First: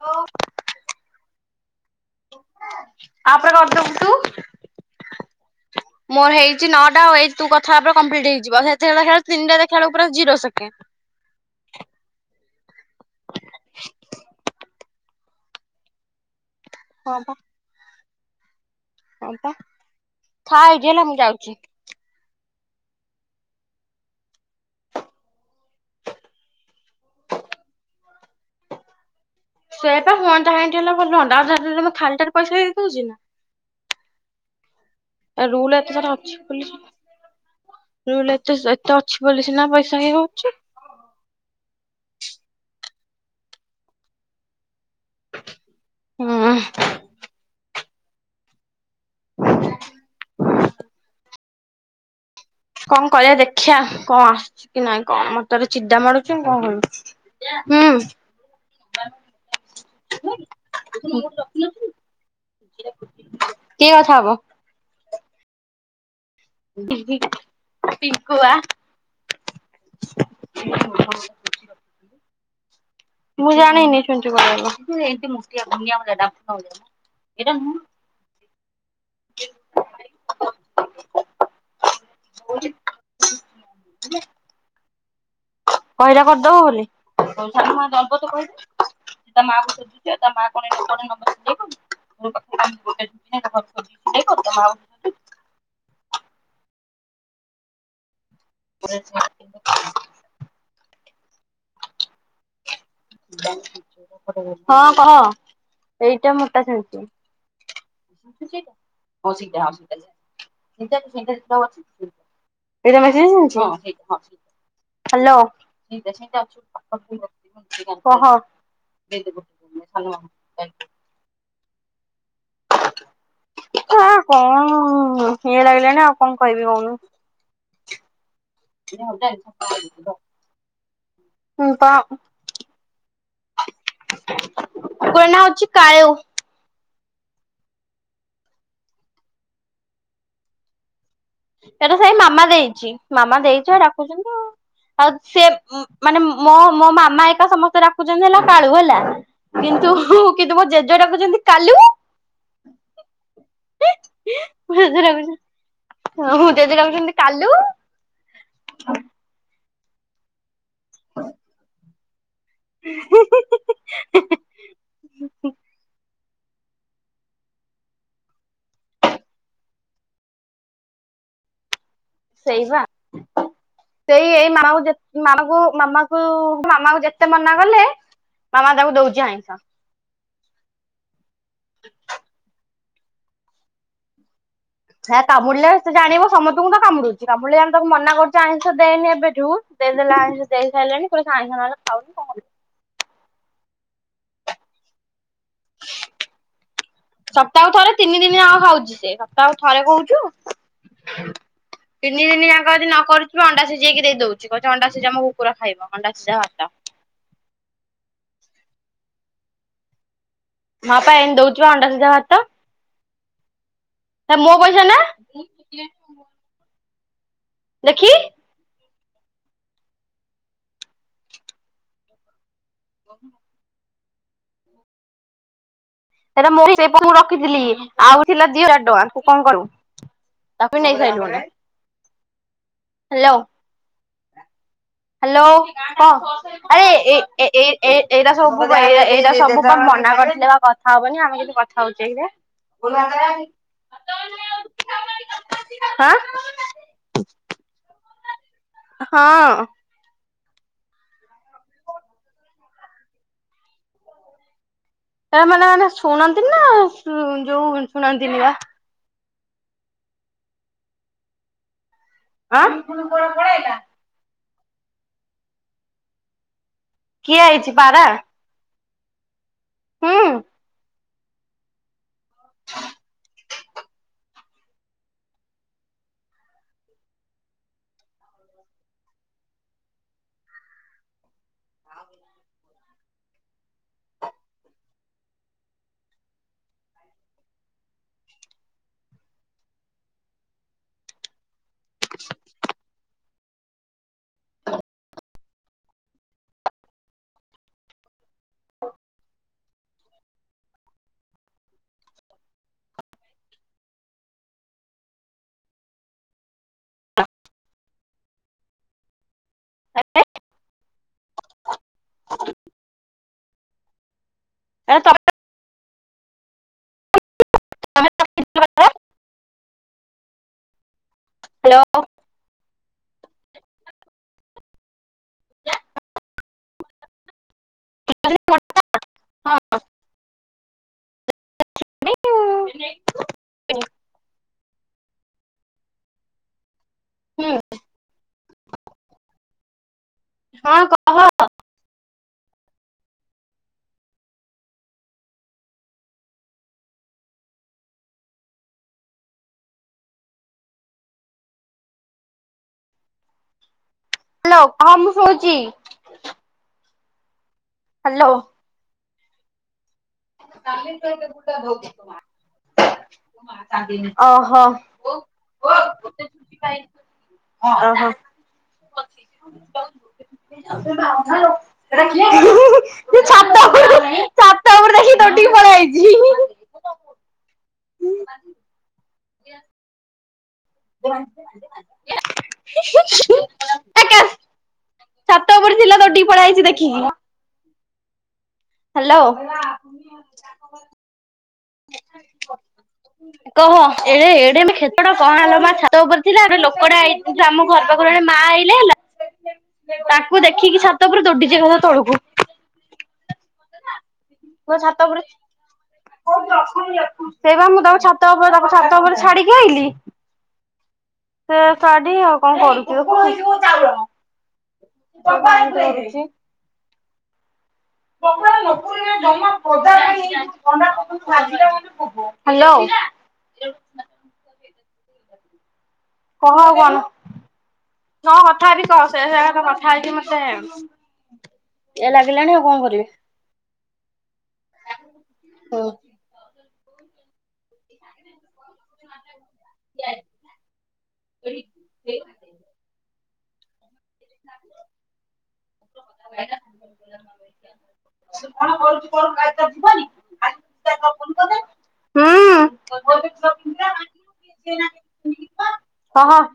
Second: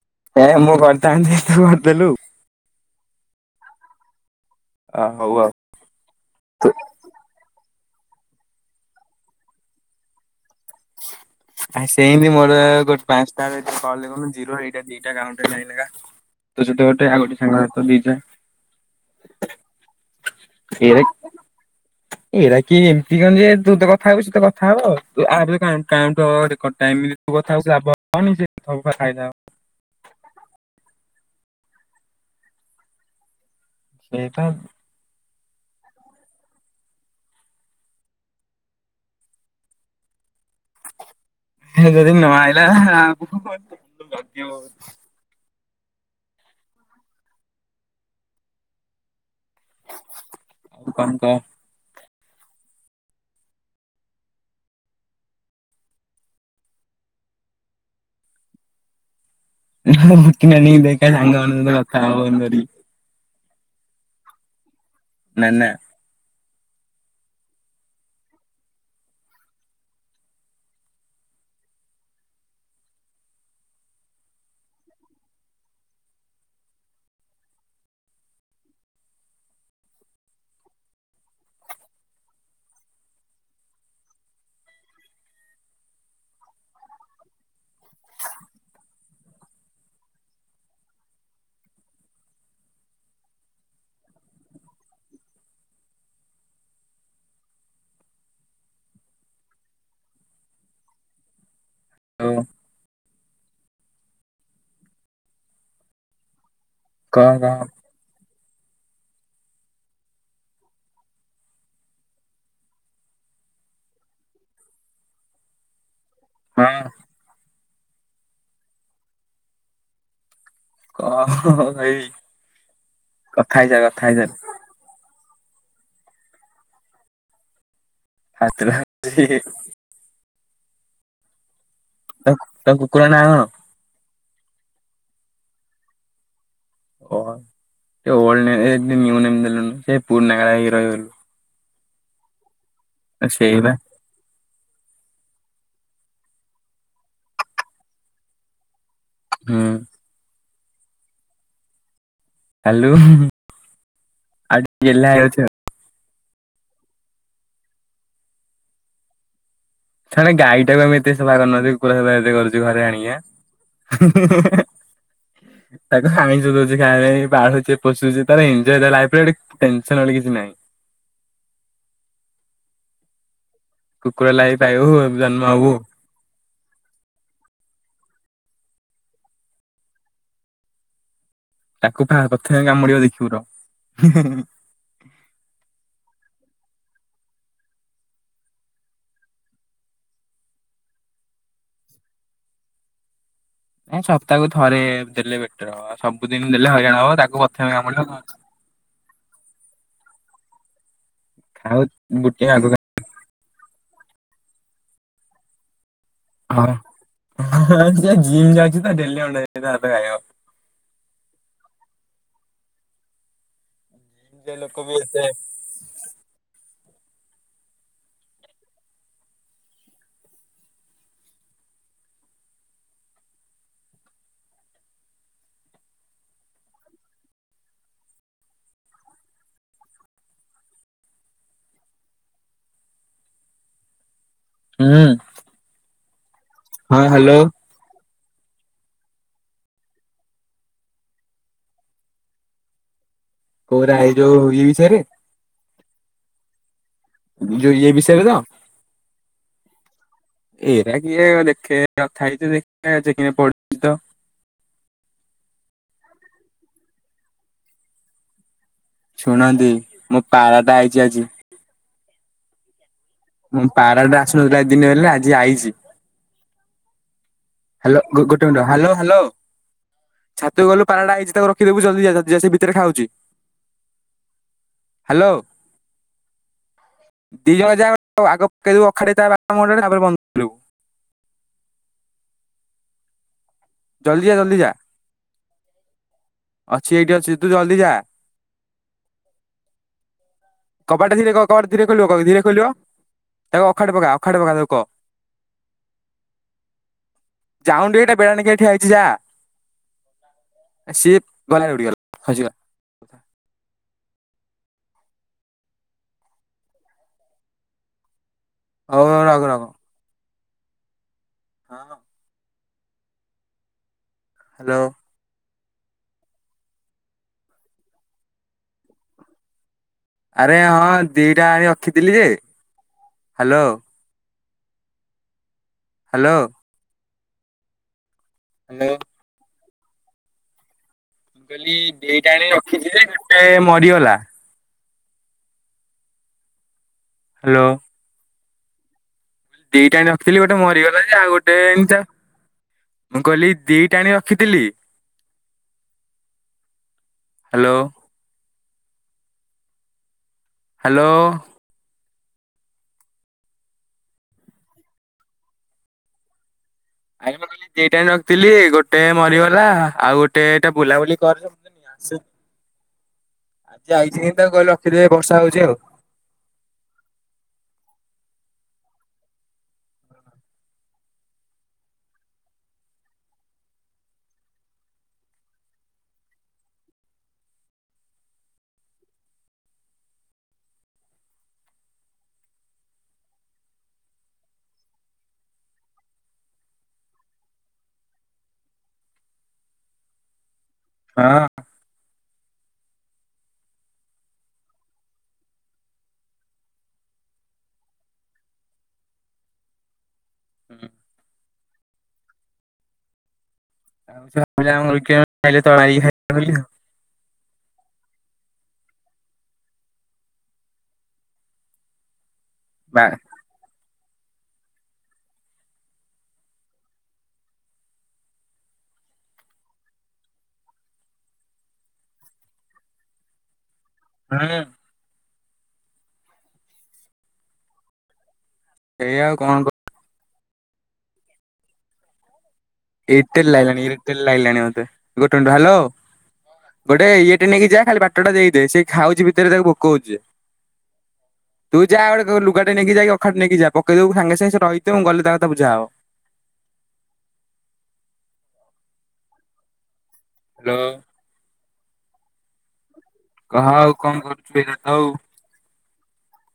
ଓ ଏ ମୁଁ କରିଥାନ୍ତି ତୁହୁ କରିଦେଲୁ। ଆ ପରେ କରିଦବୁ ତୁ ଆ ହଉ ଆଉ। ମୋର ହେଇଛି ନଅଟା ଆଉ ଏଇ ତୁ କଥାହବା କମ୍ପ୍ଲିଟ ହେଇଯିବ ସେତେବେଳେ ଦେଖିବା ତିନଟା ଦେଖିଲାରୁ ଜିରୋ ସେକେଣ୍ଡ ଆ ସେଇମିତି ମୋର ଅ ଗୋଟେ ପାଞ୍ଚଟା କଲ ଦେଖୁନୁ ଜିରୋ ଏଇଟା ଦିଟା ରାଉଣ୍ଡ ହେଲା ଏଇନିକା। ତୁ ସେଠ ଗୋଟେ ଆଉ ଗୋଟେ ସାଙ୍ଗ ହାତ ଦିଟା। ହପା ଥା ଏଇଠି ହେଲା ମୁଁ ଯାଉଛି। ଏଇଟା କି ଏମିତି କଣ ଯେ ତୁ ତ କଥା ହଉଚୁ ସେ ତ କଥା ହବ [unintelligible] [unintelligible] ସେଇଆ ତ ହୁଅନ୍ତା ହେମିତି ହେଲେ ଭଲ ହଅନ୍ତା ଆଉ ଖାଲିଟାରେ ପଇସା ଦେଇ ଦଉଛି ନା। ସେଇତ ଆଉ ଏ ରୁଲ ଏତେ ସାରା ଅଛି ବୋଲି ରୁଲ୍ ଏତେ ଏତ ଅଛି ବୋଲି ସିନା ପଇସା ହେଇ ହଉଛି। ହେ ଯଦି ନ ଆଇଲା ଆମକୁ ବହୁତ କିନ୍ତୁ ବାଧିବ। ହଁ-ଅ। ଆଉ କଣ କହ? କଣ କରିବା ଦେଖିଆ କଣ ଆସୁଛି କି ନାଇଁ କଣ ମତେହେରା ଚିଡା ମାଡୁଛି ମୁଁ କଣ କରିବି। ପୂଜା ହୁଁ [inaudible] [inaudible] ଭୂତି ନାନୀକି ଦେଖ ତା ସାଙ୍ଗ ମାନଙ୍କ ସହ କଥା ହବ ଫୋନ୍ କରି କିଏ କଥା ହବ? ନାନା। ପିଙ୍କୁଆ [inaudible] ମୁଁ ଜାଣିନି ପିଣ୍ଟୁ କୁଆଡ଼େ ଗଲା [inaudible] ଏଟା ମୁଁ [inaudible] କଉଠି। କହିଲା କରିଦବ ବୋଲି ପଇସା ଦବ ତ କହିଛି ତା ମାଁ ତ [unintelligible] କୁଆଡ଼େ ଯାଇଛି ମା। ଅ ହଁ କହ ଏଇଟା ମୋଟା ଛାଣିଛି। କହ କହ। ସେ ହଉ ଚି ହ ସେଇା ଚଟା ଅଛି [inaudible] ଏଇଟା ମାଉସି ଆଣିବାର ଅଛି ହଁ ସେଇଟା ହଁ ସେଇଟା, ହାଲୋ ସେଇଟା ଅଛି ବୋଲି ହଁ ବାପା ଫୋନ୍ କରିଥିଲେ। କହ [inaudible] କଣ କହିବି। କଥା ହେଇଯା ନା କଣ ଇଏ ଲାଗିଲାଣିି ଆଉ କଣ କହିବି କହୁନୁ। ଫାଷ୍ଟ [inaudible] ହୁଁ କହ। ତ ତ କୁକୁର ନାଁ କଣ? କୁକୁର ନାଁ ହଉଛି କାଳୁ। ଓ ଏ ଓଲଡ଼ ନେମ ଦେଲୁ ନିଉ ନେମ ଦେଲୁନୁ ସେ ପୁରୁଣା ହେଇକି ରହିଗଲୁ। ସେଟା ସେଇ ମାମା ଦେଇଚି ମାମା ସେଇବା ଦେଇଚି ଡ଼ାକୁଛନ୍ତି ଆଉ। ଆଉ ସେ ମାନେ ମୋ ମୋ ମାମା ହେକା ସମସ୍ତେ ଡ଼ାକୁଛନ୍ତି ହେଲା କାଳୁ ହେଲା। ହୁଁ କିନ୍ତୁ କିନ୍ତୁ ମୋ ଜେଜେ ଡ଼ାକୁଛନ୍ତି କାଲୁ ଉ। କାଲୁ ହୁ ଆଉ ଟିକେ ଗେହ୍ଲା ହେଇଜାଉଛି ଆଉ। ହ ହ ଜେଜେ ଡ଼ାକୁଛନ୍ତି କାଲୁ। ଥରେ ଗାଈ ଟାକୁ ଆମେ ଏତେ ସେବା କରୁନୁଥିବୁ କୁକୁର ସେବା ଏତେ କରୁଛୁ ଘରେ ଆଣିକି ଆଁ ହୁଁ ହୁଁ ହୁଁ ଏଁ [unintelligible] ତାକୁ ଆଇଁଷ ଦଉଛି ଖାଇବା ପାଇଁ ପାଳୁଛେ ପୋଷୁଛେ ତାର ଏନଜୟ ତାର ଲାଇଫରେ ଗୋଟେ ଟେନସନ ବୋଲି କିଛି ନାଇଁ। ସେଇ ବା କୁକୁର ସେଇ ଏଇ ଲାଇଫ ମାମାକୁ ପାଇବୁ ଯେ ଜନ୍ମ ମାମାକୁ ହବୁ ମାମା କୁ ମାମା କୁ ଯେତେ ମନା କଲେ ମାମା ତାକୁ ଦଉଛି ଆଇଁଷ। ତାକୁ ପା ପ୍ରଥମେ କାମୁଡ଼ିବ ଦେଖିବୁ ରହ। ସେ କାମୁଡ଼ିଲେ ସେ ଜାଣିବ ସମସ୍ତଙ୍କୁ ତ କାମୁଡ଼ୁଛି କାମୁଡ଼ିଲେ ଆମେ ତାକୁ ମନା କରୁଛୁ ଆଇଁଷ ଦେନି ଏବେଠୁ। ଦେଇଦେଲା ଆଇଁଷ ଦେଇସାଇଲାଣି ପୁଣି ଆଇଁଷ ନହେଲେ ଖାଉନି କଣ କରିବୁ? ଏ ସପ୍ତାହକୁ ଥରେ ଦେଲେ ବେଟର ହବ ସବୁଦିନ ଦେଲେ ହଇରାଣ ହବ ତାକୁ ପ୍ରଥମେ କାମୁଡ଼ିବ। ନ ଖାଉଛି ସେ ସପ୍ତାହକୁ ଥରେ କହୁଛୁ ଖାଉ ତିନି ଦିନି ଗୋଟିଏ ଆଗ ଯାଙ୍କ ଯଦି ନ କରୁ ଅଣ୍ଡା ସିଝେଇକି ଦେଇ ଦଉଛି କହୁଛ ଅଣ୍ଡା ସିଝା ମୋ କୁକୁର ଖାଇବ ଅଣ୍ଡା ସିଝା ଭାତ। ହଁ ଜିମ୍ ଯାଉଛି ତ ଡ଼େଲି ଅଣ୍ଡା ଭାତ ଖାଇବ। ମାଁ ପା ଏଇନେ ଦଉଚି ପା ଅଣ୍ଡା ସିଝା ଭାତ। ହେଟା ସେ ମୋ ଲୋକ ପଇସା ବି ନା? ଏତେ ଦେଖି କହୁନୁ ସେଇଟା ମୋ ସେଠି ମୁଁ ରଖିଥିଲି, ଆଉ ଥିଲା ଦି ହଜାର ଟଙ୍କା, ତୁ କଣ କରୁ? ତାକୁ ବି ନେଇସାଇଲୁଣି। ହାଲୋ। ହୁଁ ହାଲୋ ହଁ ଆରେ ହଁ ଏ ହ୍ୟାଲୋ ଏ ଏଇ ଏଇଟା ସବୁ ଏଇଟା ସବୁ ପା ମନା କରିଥିଲେ କଥା ହବନି, ଆମେ କି କଥା ହଉଛେ ଏଇରେ [unintelligible] କୋଉରା ଏଇ ଯୋଉ ଇଏ ବିଷୟରେ? ଆଁ ଯୋଉ ଇଏ ବିଷୟରେ ତ। ହଁ। ଏରା କିଏ ଜମା ଦେଖେ କଥା ହେଇଛି ଦେଖ ତା ମାନେ ମାନେ ଶୁଣନ୍ତିନି ନା ଯୋଉ ଶୁଣନ୍ତିନି ବା? ଶୁଣନ୍ତି ମୋ ପାରାଟା ଆଇଛି ଆଜି। ଆ ମୁଁ ପାରାଟେ ଆସୁନଥିଲା ଏତେ ଦିନ ହେଲା, ଆଜି ଆଇଛି। କିଏ ଆଇଛି? ହାଲୋ ପାରା ଗୋଟେ ମିଣ୍ଟି ରହ ହାଲୋ ହାଲୋ ହୁଁ ଛାତୁ ଗଲୁ ପାରା ଟା ଆଇଚି ରଖିଦବୁ, ଜଲଦି ଜା ସେ ଭିତରେ ଖାଉଛି। ହାଲୋ। ଦି ଜଣ ଯା ଆଗ କେଇଦବୁ ଅଖାଟେ ତା ବାଟମୁହଁ ଟା ତା ବ ଜଲଦି ଯା ଜଲଦି ଯା, ଅଛି ଏଇଠି ଅଛି ତୁ ଜଲଦି ଯା। କବାଟା ଧୀରେ କବାଟ ଧୀରେ ଖୋଲିବ, କହିବୁ ଧୀରେ ଖୋଲିବ ତାକୁ ଅଖାଟେ ପକା ଅଖାଟେ ପକା ତାକୁ କହ। ଯାଉନୁ ଏଟା ବେଡା ନାକି ଠିଆଇଛି, ଯା। ସିଏ ଗଲା, ଉଠ ଗଲାହଜିଗଲା। [unintelligible] ହଉ ହଉ। ରଖ୍ ରଖ। [unintelligible] ହଁ ହଁ। [unintelligible] ହାଲୋ ଏ ତ ଆରେ ହଁ। ଦିଟା ଆଣି ରଖିଥିଲି ଯେ। ହାଲୋ। ହାଲୋ। ହ୍ୟାଲୋ [unintelligible] ହଁ। ମୁଁ କହିଲି, ଦିଟା ଆଣି ରଖିଛି ଯେ, ଗୋଟେ ମରିଗଲା। ହୁଁ ହାଲୋ। ଦିଟାଣି ରଖଥିଲି। ଗୋଟେ ହଁ ମରିଗଲା ଯେ, ଆଉ ଗଟେ ଗଟେ। ମୁଁ କହିଲି ଦି ଆଣି ରଖିଥିଲି। ହାଲୋ। ହାଲୋ। Hello. କହ ମୁଁ ଶୁଣୁଛି। ଆରେ ମୁ କହିଲି, ଦଇ ଟାଇ ହ୍ୟାଲୋ ରଖିଥିଲି। ଗୋଟେ ମରିଗଲା। ଆଉ ଗୋଟେ ଏଟା ବୁଲାବୁଲି କର ତାଲି ଆସେ ଦୁର୍ଟା ଆଜି ଆଇଛି କିନ୍ତୁ ଭୌତି ତାକୁ କହିଲି ରଖିଦେ ବର୍ଷା ହଉଛି ଆଉ କୁମାର। ହଁ। ଓ ହୋ। ଓ ଓହୋ। ଛାତ ଉପରକୁ ଦେଖିକି ତ ଟିକ ପଳେଇ ହେଇଛି। ଉଁ ଯେ -। [unintelligible] ଛାତ ଉପୁରେ ଥିଲା। ଦଉ ଡ଼ିକି ପଳେଇ ହେଇଛି ଦେଖିକି। ହାଲୋ। [unintelligible] ହଁ। [unintelligible] କହ, ଏ ଏଡେ ଖେଚଡ କହ ନା ଲୋ ମା ଛାତ ଉପରେ ଥିଲା, ଲୋକଟେ ଆଇଥିଲା ଆମ ଘର ପାଖରେ ମା ଆଇଲେ ହେଲା ତାକୁ ଦେଖିକି, ଛାତ ଉପୁର ଦୋଡିଚି ଏକଥରେ ତଳକୁ। ମୋ ଛାତ ଉପରେ [unintelligible] ସେଇ ବା, ମୁଁ ତାଙ୍କ ଛାତ ଉପରେ, ତାଙ୍କ ଛାତ ଉପରେ ଛାଡିକି ଆଇଲିି। ସେ ଶାଢୀ, ଆଉ କଣ ବା କରୁଥିବ। [unintelligible] [unintelligible] ହ୍ୟାଲୋ। [unintelligible] କହ ଆଉ କଣ? ତମ କଥା ଆଜି କହ। ଏଇ ଆଉ କଣ କ [unintelligible] ଖାଇଛି ମତେ, ଇଏ ଲାଗିଲାଣି ଆଉ କଣ କରିବି। ଇରିଟେଟ ଲାଗିଲାଣି, ଇରିଟେଟ ଲାଗିଲାଣି ମୋତେ। ଗୋଟେ ମିନିଟ ରହ। ହାଲୋ। ଗୋଟେ ଇ ଟେ ନେଇକି ଯା, ଖାଲି ବାଟଟା ଦେଇଦେ। ସେ ଖାଉଛି ଭିତରେ ତାକୁ ଭୋକ ହଉଚି ଯେ। ତୁ ଯା ଗୋଟେ ଲୁଗାଟେ ନେଇକି ଯା କି ଅଖା ଟେ ନେଇକି ଯା। ପକେଇ ଦବୁ ସାଙ୍ଗେ ସାଙ୍ଗେ ସେ ରହିଥିବ। ମୁଁ ଗଲେ ତା କଥା ବୁଝାହବ। ସେ କଣ କରୁଚି କରୁ। [unintelligible] ହ୍ୟାଲୋ। କହ ହୁଁ। ଆଉ କଣ କରୁଛୁ ଏଇରା ତ ଆଉ କହ।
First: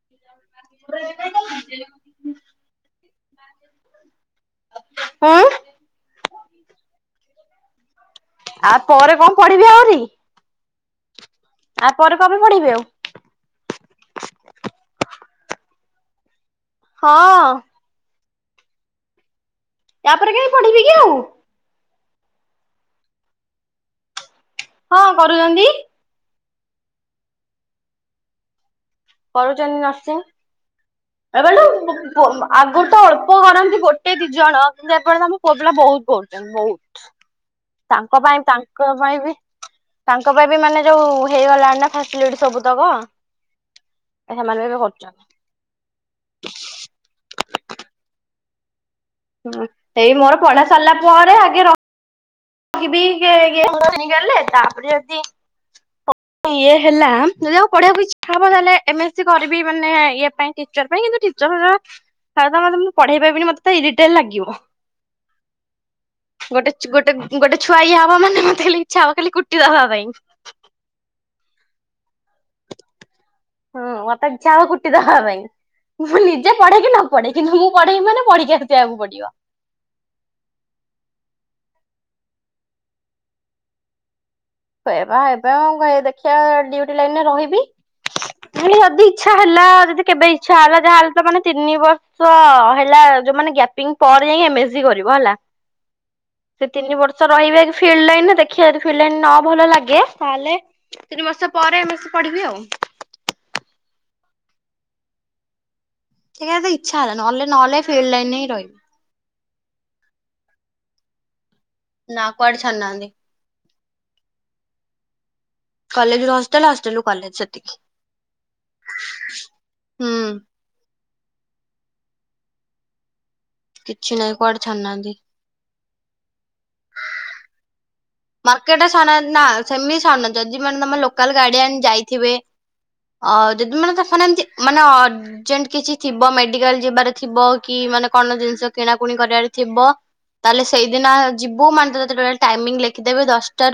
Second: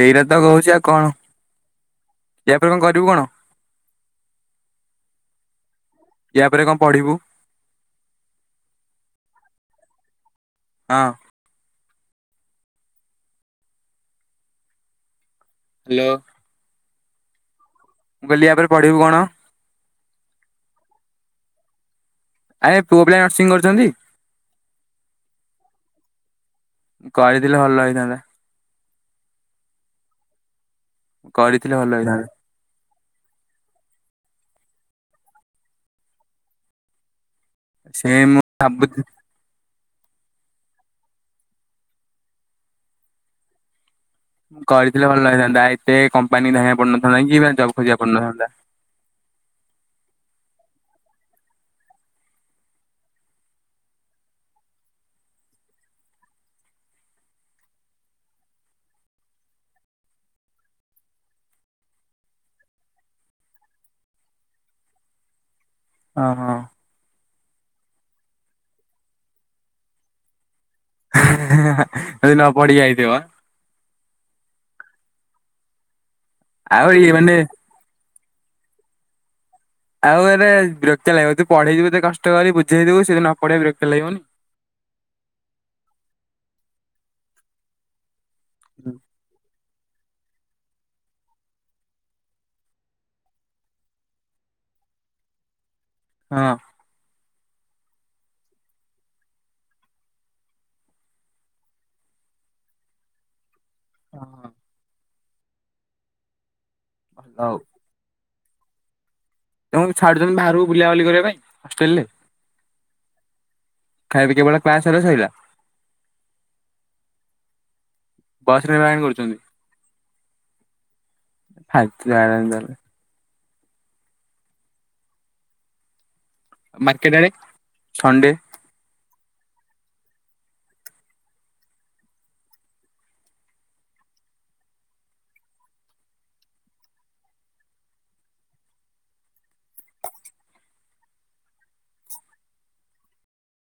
ଏଇରା ତ କହୁଛି ଆଉ କଣ? ଏହା ପରେ କଣ କରିବୁ କଣ? [unintelligible] ଇଆ ପରେ କଣ ପଢିବୁ? ଆ ପରେ କଣ ପଢିବି ଆହୁରି? ହଁ। ଆ ପରେ କଣ ପେ ପଢିବି ଆଉ। ହ୍ୟାଲୋ। ହଁ। ମୁଁ କହିଲି ଆ ପରେ ପଢିବୁ କଣ? ଆପରେ କାଇଁ ପଢିବି କି ଆଉ। ଆରେ ପୁଅ ପିଲା ନର୍ସିଂ କରୁଛନ୍ତି? ହଁ, କରୁଚନ୍ତି। କହିଥିଲେ ଭଲ ହେଇଥାନ୍ତା। କରୁଛନ୍ତି ନର୍ସିଂ। ଏବେ କରିଥିଲେ ଭଲ [unintelligible] ହେଇଥାନ୍ତା ଆଗରୁ ତ ଅଳ୍ପ କରନ୍ତି ଗୋଟେ ଦି ଜଣ। କିନ୍ତୁ, ଏପଟେ ତ ଆମ ପୁଅ ପିଲା ବହୁତ କରୁଛନ୍ତି। ବହୁତ। ସେ ତାଙ୍କ ମୁଁ ପାଇଁ ତାଙ୍କ ଭାବୁଛି ପାଇଁ ବି ତାଙ୍କ ପାଇଁ ବି ମାନେ ଯୋଉ ହେଇଗଲାଣି ନା ଫାସିଲିଟି ସବୁ ତକ। ସେମାନେ ବି କରିଥିଲେ କରୁଛନ୍ତି। ଭଲ ହେଇଥାନ୍ତା। ଏତେ କମ୍ପାନୀ ଧାଇଁବା ପଡିନଥାନ୍ତା କି ଜବ୍ ଖୋଜିବା ପଡିନଥାନ୍ତା। ହୁଁ, ସେଇ ମୋର ପଢା ସରିଲା ପରେ ଆଗେ ର ରହିବି ତାପରେ ଯଦି। [unintelligible] ଇଏ ହେଲା ଯଦି ଆଉ ପଢିବାକୁ ଇଚ୍ଛା ହବ ତାହେଲେ ଏମ ଏସ୍ ସି କରିବି ମାନେ ଇଏ ପାଇଁ। ଟିଚର ପାଇଁ କିନ୍ତୁ ଟିଚର ହେବା ହେରା ତ ମୁଁ ପଢେଇ ପାରିବିନି ମତେ ତ ଇରିଟେଟ ଲାଗିବ। [unintelligible] ଅ ହଁ। ଗୋଟେ ଗୋଟେ ଛୁଆ ଇଏ ହବ ମାନେ ମତେ ଖାଲି ଇଚ୍ଛା ହେବ ଖାଲି କୁଟି ଦେବା ପାଇଁ। ଯଦି ନପଢ଼ିକି ଆଇଥିବ। ହଁ ମତେ ଇଚ୍ଛା ହବ କୁଟିଦବା ପାଇଁ। ମୁଁ ନିଜେ ପଢେ ଆଉ କି ନ ଇଏ ପଢେ। ମାନେ କିନ୍ତୁ ମୁଁ ପଢେଇି ମାନେ ପଢିକି ଆସିବାକୁ ପଡିବ। ଆଉ ଏବେ ବିରକ୍ତିଆ ଲାଗିବ ତୁ ପଢେଇ ଥିବୁ ଏତେ କଷ୍ଟ କରି ବୁଝେଇ ଦବୁ ସେ ନ ପଢେଇ ବିରକ୍ତି ଲାଗିବନି। ଏବା ଏବେ କଣ ଦେଖିବା ଡିଉଟି ଲାଇନରେ ରହିବି। ଯଦି ଇଚ୍ଛା ହେଲା ଯଦି କେବେ ଇଛା ହେଲା ଯାହା ହେଲେ ତ ମାନେ ତିନି ବର୍ଷ ହେଲା ଯୋଉ ମାନେ ଗ୍ୟାପିଙ୍ଗ ପରେ ଯାଇ ଏ କରିବ ହେଲା। ହଁ। ତିନି ବର୍ଷ ରହିବେ ଫିଲ୍ଡ ଲାଇନରେ ଦେଖିବା ଫିଲ୍ ଲାଇ ନ ଭଲ ଲାଗେ। ତାହେଲେ ତିନି ମାସ ପରେ ଏମ୍ ଏମ୍ ସି ପଢିବି ଆଉ। ହଁ। ସେଇା ତ ଇଚ୍ଛା ହେଲା ନହଲେ ହଉ ନହେଲେ ଫିଲ୍ଡ ଲାଇନରେ ହଁ ରହିବ। ତମକୁ ଛାଡୁଛନ୍ତି ବାହାରକୁ ବୁଲା ବୁଲି କରିବା ପାଇଁ। ହଷ୍ଟେଲରେ ନା କୁଆଡ ଚାଡୁନାହାନ୍ତି। ଖାଇବା କେବଳ କ୍ଲାସ ସରିଲା ସଇଲା କଲେଜ ରୁ ହଷ୍ଟେଲ ହଷ୍ଟେଲ ରୁ କଲେଜ ସେତିକି। ବସ ନିର୍ବାହଣୀ କରୁଛନ୍ତି ହୁଁ। ଫାଲତୁ ତାହା ହେଲେ। କିଛି ନାହିଁ କୁଆଡେ ଛାନାହାନ୍ତି। ମାର୍କେଟ ଆଡେ। ସଣ୍ଡେ ମାର୍କେଟ ନା ସେମିତି ଛାଡୁନାହାନ୍ତି ଯଦି ମାନେ ତମେ ଲୋକାଲ ଗାଡ଼ିଏନ ଯାଇଥିବେ। ଅ ଯଦି ମାନେ ତା ଫାନେ ଏମିତି ମାନେ ଅ ରମେଣ୍ଟ କିଛି ଥିବ, ମେଡିକାଲ ଯିବାର ଥିବ, କି ମାନେ କଣ ଜିନିଷ କିଣାକୁଣି କରିବାରେ ଥିବ। ତାହେଲେ ସେଇଦିନ ଯିବୁ ମାନେତେ ଟୋଟାଲ ଟାଇମିଂ ଲେଖିଦେବେ ଦଶଟା